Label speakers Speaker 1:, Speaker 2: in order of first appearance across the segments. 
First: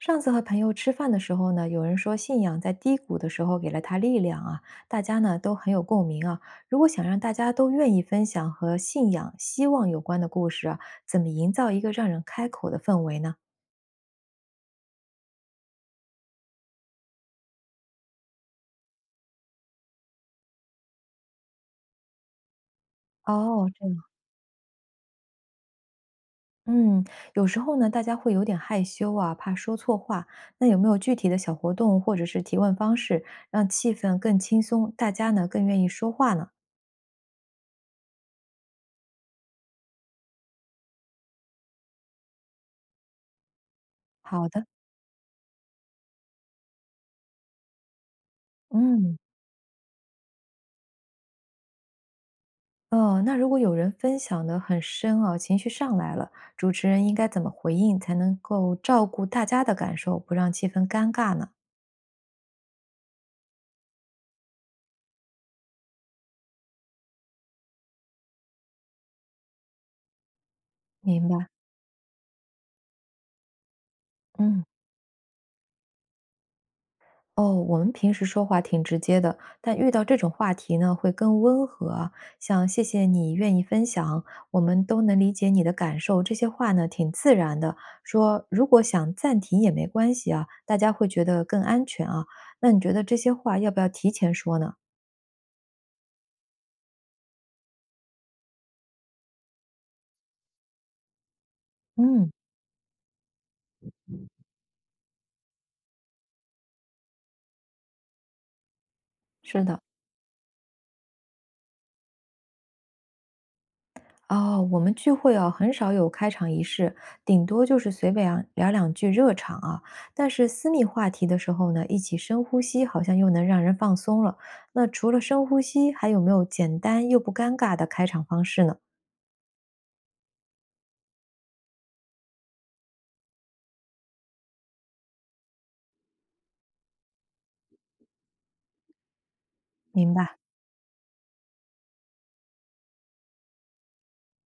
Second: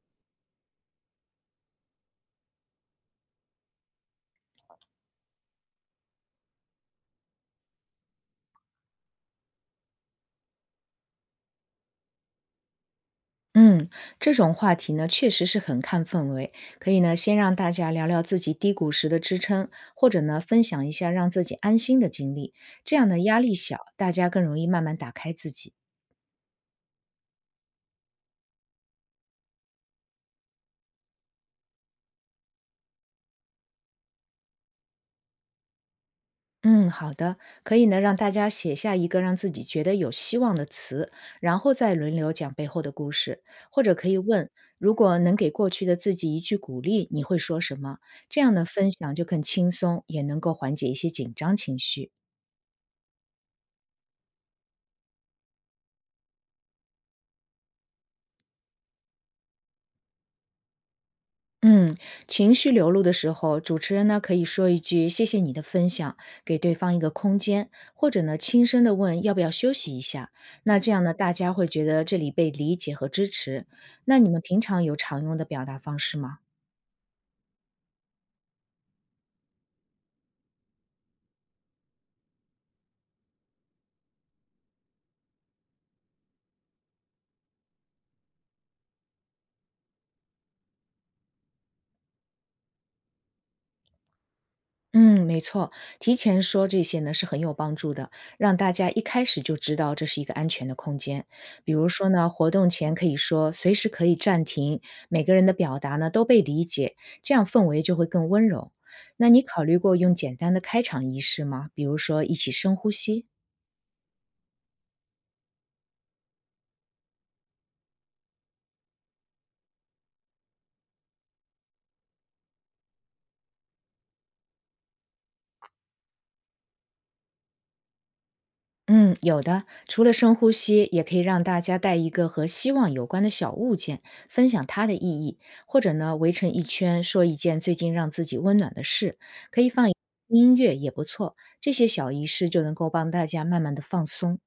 Speaker 1: 上次和朋友吃饭的时候呢，有人说信仰在低谷的时候给了他力量啊，大家呢都很有共鸣啊。如果想让大家都愿意分享和信仰、希望有关的故事啊，怎么营造一个让人开口的氛围呢？
Speaker 2: 嗯，这种话题呢，确实是很看氛围。可以呢，先让大家聊聊自己低谷时的支撑，或者呢，分享一下让自己安心的经历。这样的压力
Speaker 1: 哦，
Speaker 2: 小，
Speaker 1: 这样，
Speaker 2: 大家更容易慢慢打开自己。
Speaker 1: 嗯，有时候呢，大家会有点害羞啊，怕说错话。那有没有具体的小活动或者是提问方式，让气氛更轻松，大家呢更愿意说话呢？
Speaker 2: 嗯，好的，可以呢，让大家写下一个让自己觉得有希望的词，然后再轮流讲背后的故事，或者可以
Speaker 1: 好
Speaker 2: 问，
Speaker 1: 的，
Speaker 2: 如果能给过去的自己一句鼓励，你会说什么？这样的分享
Speaker 1: 嗯。
Speaker 2: 就更轻松，也能够缓解一些紧张情绪。
Speaker 1: 哦，那如果有人分享的很深啊，情绪上来了，主持人应该怎么回应才能够照顾大家的感受，不让气氛尴尬呢？
Speaker 2: 嗯，情绪流露的时候，主持人呢可以说一句“谢谢你的分享”，给对方一个空间，或者呢轻声的问要不要休息一下。那这样呢，
Speaker 1: 明
Speaker 2: 大
Speaker 1: 白，
Speaker 2: 家会觉得这里被理解和支持。那你们平
Speaker 1: 嗯，
Speaker 2: 常有常用的表达方式吗？
Speaker 1: 哦，我们平时说话挺直接的，但遇到这种话题呢，会更温和啊，像谢谢你愿意分享，我们都能理解你的感受，这些话呢挺自然的。说如果想暂停也没关系啊，大家会觉得更安全啊。那你觉得这些话要不要提前说呢？
Speaker 2: 嗯，没错，提前说这些呢是很有帮助的，让大家一开始就知道这是一个安全的空间。比如说呢，
Speaker 1: 嗯，
Speaker 2: 活动前可以说随时可以暂停，每个人的表达呢都被理解，这样氛围就会更温柔。那你
Speaker 1: 是
Speaker 2: 考
Speaker 1: 的。
Speaker 2: 虑过用简单的开场仪式吗？比如说一起深呼吸？
Speaker 1: 哦，我们聚会啊，很少有开场仪式，顶多就是随便啊聊两句热场啊。但是私密话题的时候呢，一起深呼吸，好像又能让人放松了。那除了深呼吸，还有没有简单又不尴尬的开场方式呢？
Speaker 2: 嗯，有的，除了深呼吸，也可以让大家带一个和希望有关的小物件，分享它的意义，或者呢，围成一圈说一件最近让自己温暖的事，可以放一
Speaker 1: 明白。
Speaker 2: 音乐也不错。这些小仪式就能够帮大家慢慢的放松。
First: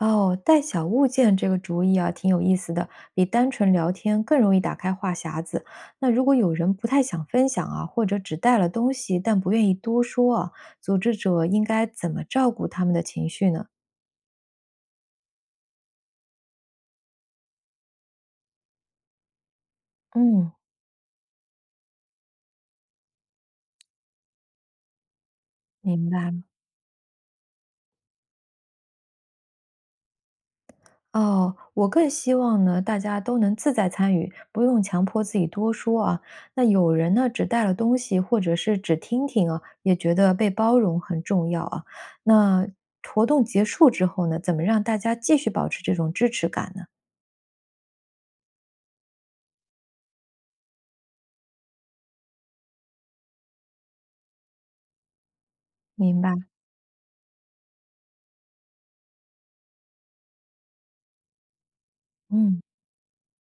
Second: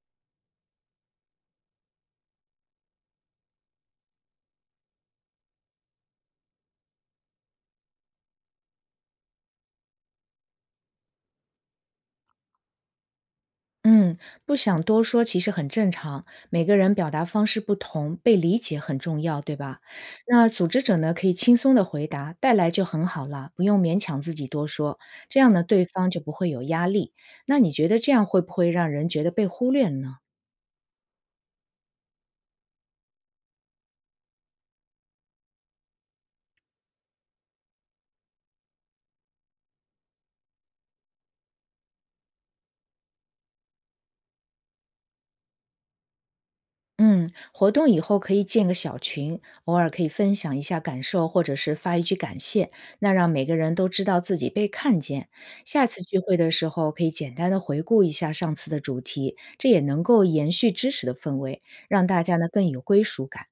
Speaker 1: 哦，带小物件这个主意啊，挺有意思的，比单纯聊天更容易打开话匣子。那如果有人不太想分享啊，或者只带了东西但不愿意多说啊，组织者应该怎么照顾他们的情绪呢？
Speaker 2: 嗯，不想多说其实很正常，每个人表达方式不同，被理解很重要，对吧？那
Speaker 1: 嗯。
Speaker 2: 组织者呢，可以轻松的回答，带来就很好了，不用勉强自己多说，这样呢，对
Speaker 1: 明
Speaker 2: 方就不
Speaker 1: 白。
Speaker 2: 会有压力。那你觉得这样会不会让人觉得被忽略呢？
Speaker 1: 哦，我更希望呢，大家都能自在参与，不用强迫自己多说啊。那有人呢，只带了东西，或者是只听听啊，也觉得被包容很重要啊。那活动结束之后呢，怎么让大家继续保持这种支持感呢？
Speaker 2: 嗯，活动以后可以建个小群，偶尔可以分享一下感受，或者是发一句感谢，那让每个人都知道自己被看见。下次
Speaker 1: 明
Speaker 2: 聚
Speaker 1: 白，
Speaker 2: 会的时候，可以简单的回顾一下上次的主题，这也能够延续知识的氛围，让大家呢
Speaker 1: 嗯。
Speaker 2: 更有归属感。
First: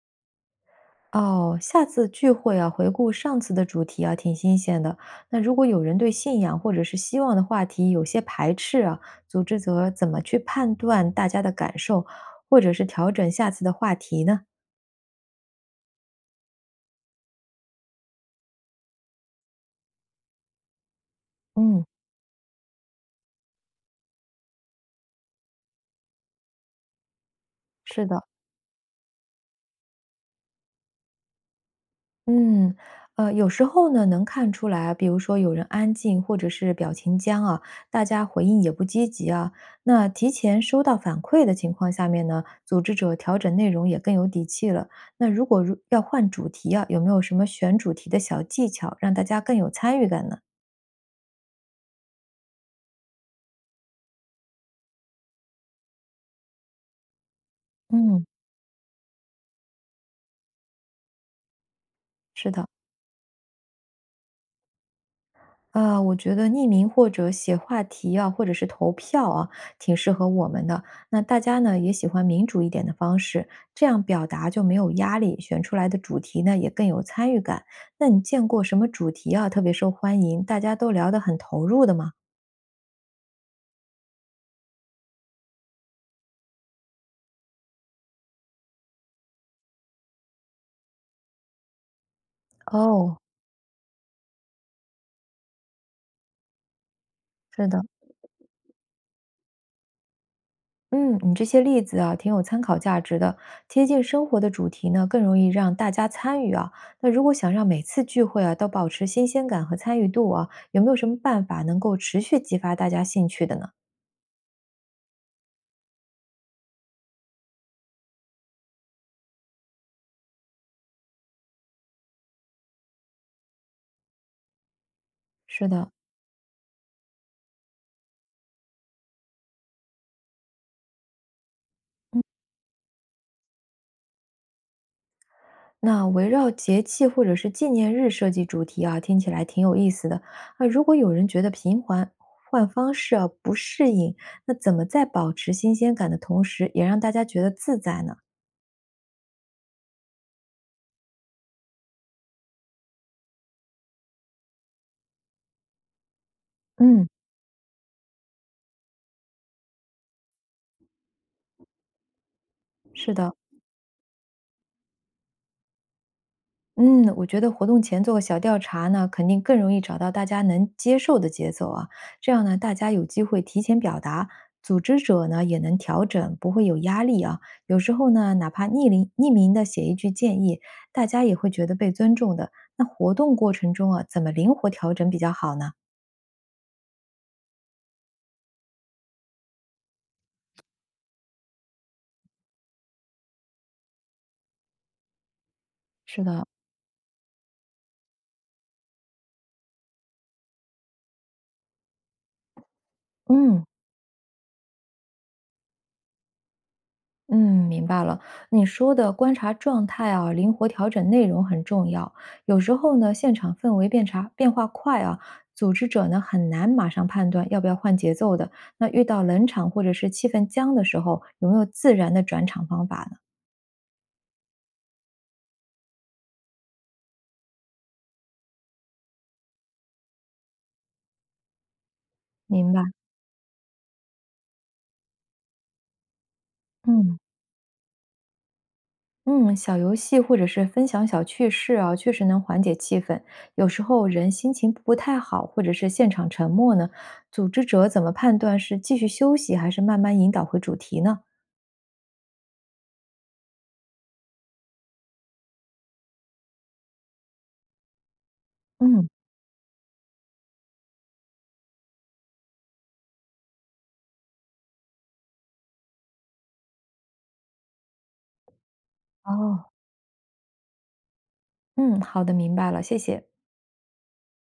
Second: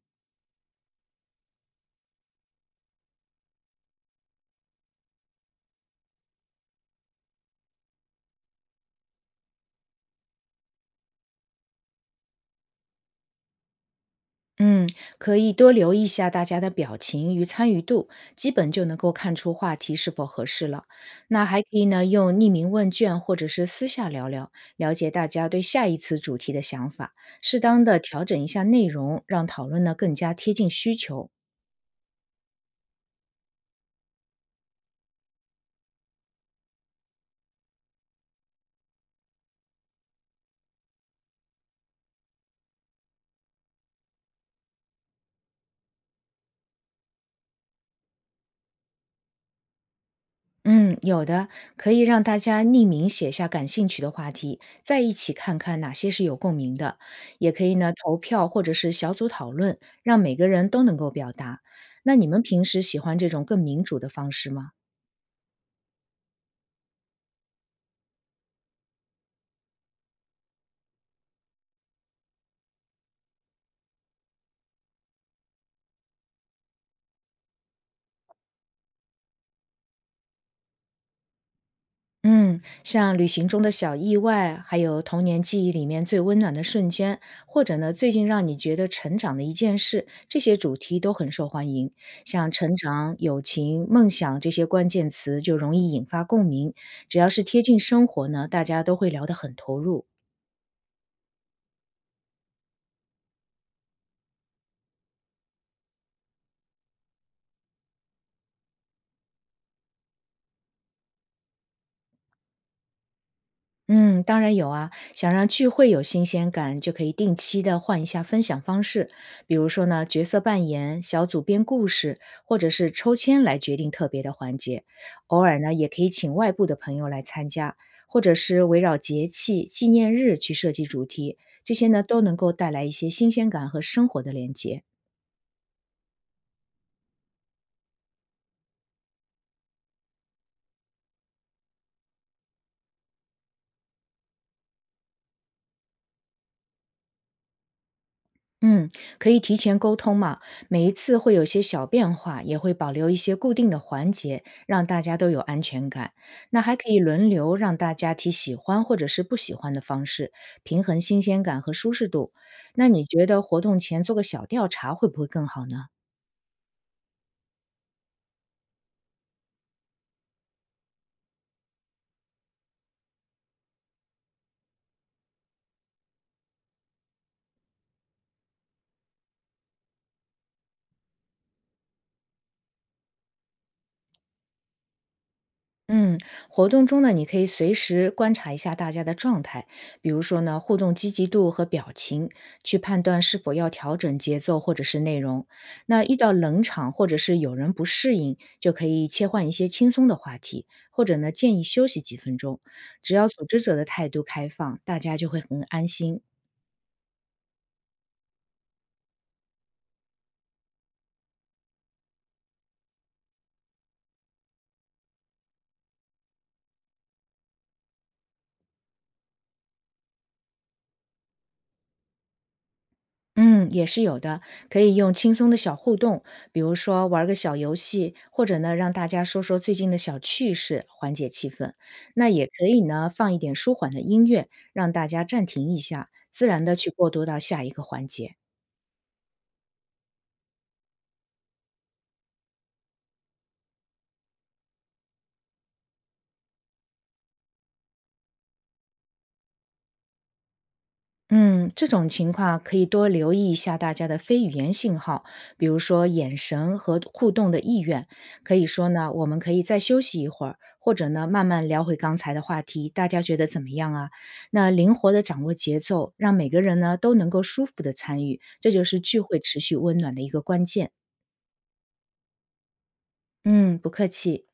Speaker 1: 哦，下次聚会啊，回顾上次的主题啊，挺新鲜的。那如果有人对信仰或者是希望的话题有些排斥啊，组织者怎么去判断大家的感受，或者是调整下次的话题呢？
Speaker 2: 嗯，可以多留意一下大家的表情与参与度，基本就能够看出话题是否合适了。那还可
Speaker 1: 嗯，
Speaker 2: 以呢，用匿名问卷或者是私下聊聊，了解大家对下一次主题的想法，适当的
Speaker 1: 是的。
Speaker 2: 调整一下内容，让讨论呢更加贴近需求。
Speaker 1: 嗯，有时候呢，能看出来，比如说有人安静，或者是表情僵啊，大家回应也不积极啊。那提前收到反馈的情况下面呢，组织者调整内容也更有底气了。那如果如要换主题啊，有没有什么选主题的小技巧，让大家更有参与感呢？
Speaker 2: 嗯，有的，可以让大家匿名写下感兴趣的话题，再一起看看哪些是有共鸣的。也可以呢，投
Speaker 1: 嗯，
Speaker 2: 票或者是小组讨论，让每个人都能够表达。那你们
Speaker 1: 是
Speaker 2: 平
Speaker 1: 的。
Speaker 2: 时喜欢这种更民主的方式吗？
Speaker 1: 啊，我觉得匿名或者写话题啊，或者是投票啊，挺适合我们的。那大家呢也喜欢民主一点的方式，这样表达就没有压力，选出来的主题呢也更有参与感。那你见过什么主题啊特别受欢迎，大家都聊得很投入的吗？
Speaker 2: 嗯，像旅行中的小意外，还有童年记忆里面最温暖的瞬间，或者呢，最近让你觉得成长的一件事，这些主题都很受欢迎。像成长、
Speaker 1: 哦，
Speaker 2: 友情、梦想这些关键词就容易引发共鸣，只要是贴
Speaker 1: 是
Speaker 2: 近
Speaker 1: 的。
Speaker 2: 生活呢，大家都会聊得很投入。
Speaker 1: 嗯，你这些例子啊，挺有参考价值的。贴近生活的主题呢，更容易让大家参与啊。那如果想让每次聚会啊都保持新鲜感和参与度啊，有没有什么办法能够持续激发大家兴趣的呢？
Speaker 2: 嗯，当然有啊。想让聚会有新鲜感，就可以定期的换一下分享方式，比如说呢，角色扮演、小组编故事，或者是抽签来决定特别的环节。偶尔
Speaker 1: 是
Speaker 2: 呢，也
Speaker 1: 的，
Speaker 2: 可以请外部的朋友来参加，或者是围绕节气、纪念日去设计主题，这些呢都能够带来一些新鲜感和生活的连接。
Speaker 1: 那围绕节气或者是纪念日设计主题啊，听起来挺有意思的。那如果有人觉得频繁换方式啊不适应，那怎么在保持新鲜感的同时，也让大家觉得自在呢？
Speaker 2: 嗯，可以提前沟通嘛。每一次会有些小变化，也会保留一些固定的环节，让大家都有安全感。那还可以
Speaker 1: 嗯，
Speaker 2: 轮流让大家提喜欢或者是不喜欢的方式，平衡新鲜感和舒适度。那你
Speaker 1: 是
Speaker 2: 觉
Speaker 1: 的。
Speaker 2: 得活动前做个小调查会不会更好呢？
Speaker 1: 嗯，我觉得活动前做个小调查呢，肯定更容易找到大家能接受的节奏啊。这样呢，大家有机会提前表达，组织者呢也能调整，不会有压力啊。有时候呢，哪怕匿名的写一句建议，大家也会觉得被尊重的。那活动过程中啊，怎么灵活调整比较好呢？
Speaker 2: 嗯，活动中呢，你可以随时观察一下大家的状态，比如说呢，互动积极度和表情，去判断是否要调整节奏或者是内容。那遇
Speaker 1: 是
Speaker 2: 到
Speaker 1: 的，
Speaker 2: 冷场或者是有人不适应，就可以切换一些轻松的话题，或者呢，建议休息几分钟。只要组织
Speaker 1: 嗯，
Speaker 2: 者的态度开放，大家就会很安心。
Speaker 1: 嗯，明白了。你说的观察状态啊，灵活调整内容很重要。有时候呢，现场氛围变化快啊，组织者呢很难马上判断要不要换节奏的。那遇到冷场或者是气氛僵的时候，有没有自然的转场方法呢？
Speaker 2: 嗯，也是有的，可以用轻松的小互动，比如说玩儿个小游戏，或者呢让大家说说最近的小趣事，缓解气氛。那也可
Speaker 1: 明白。
Speaker 2: 以呢放一点舒缓的音乐，让大家暂停一下，自然的去过
Speaker 1: 嗯，
Speaker 2: 渡到下一个环节。
Speaker 1: 嗯，小游戏或者是分享小趣事啊，确实能缓解气氛。有时候人心情不太好，或者是现场沉默呢，组织者怎么判断是继续休息还是慢慢引导回主题呢？
Speaker 2: 嗯，这种情况可以多留意一下大家的非语言信号，比如说眼神和互动的意愿。可以说
Speaker 1: 嗯。
Speaker 2: 呢，我们可以再休息一会儿，或者呢，慢慢聊回刚才的话题，大家觉得怎么样啊？那灵活的掌握节奏，让每个人呢都能够舒服的参与，这就是聚会持
Speaker 1: 哦，
Speaker 2: 续温暖的一个关键。
Speaker 1: 嗯，好的，明白了，谢谢。
Speaker 2: 嗯，不客气。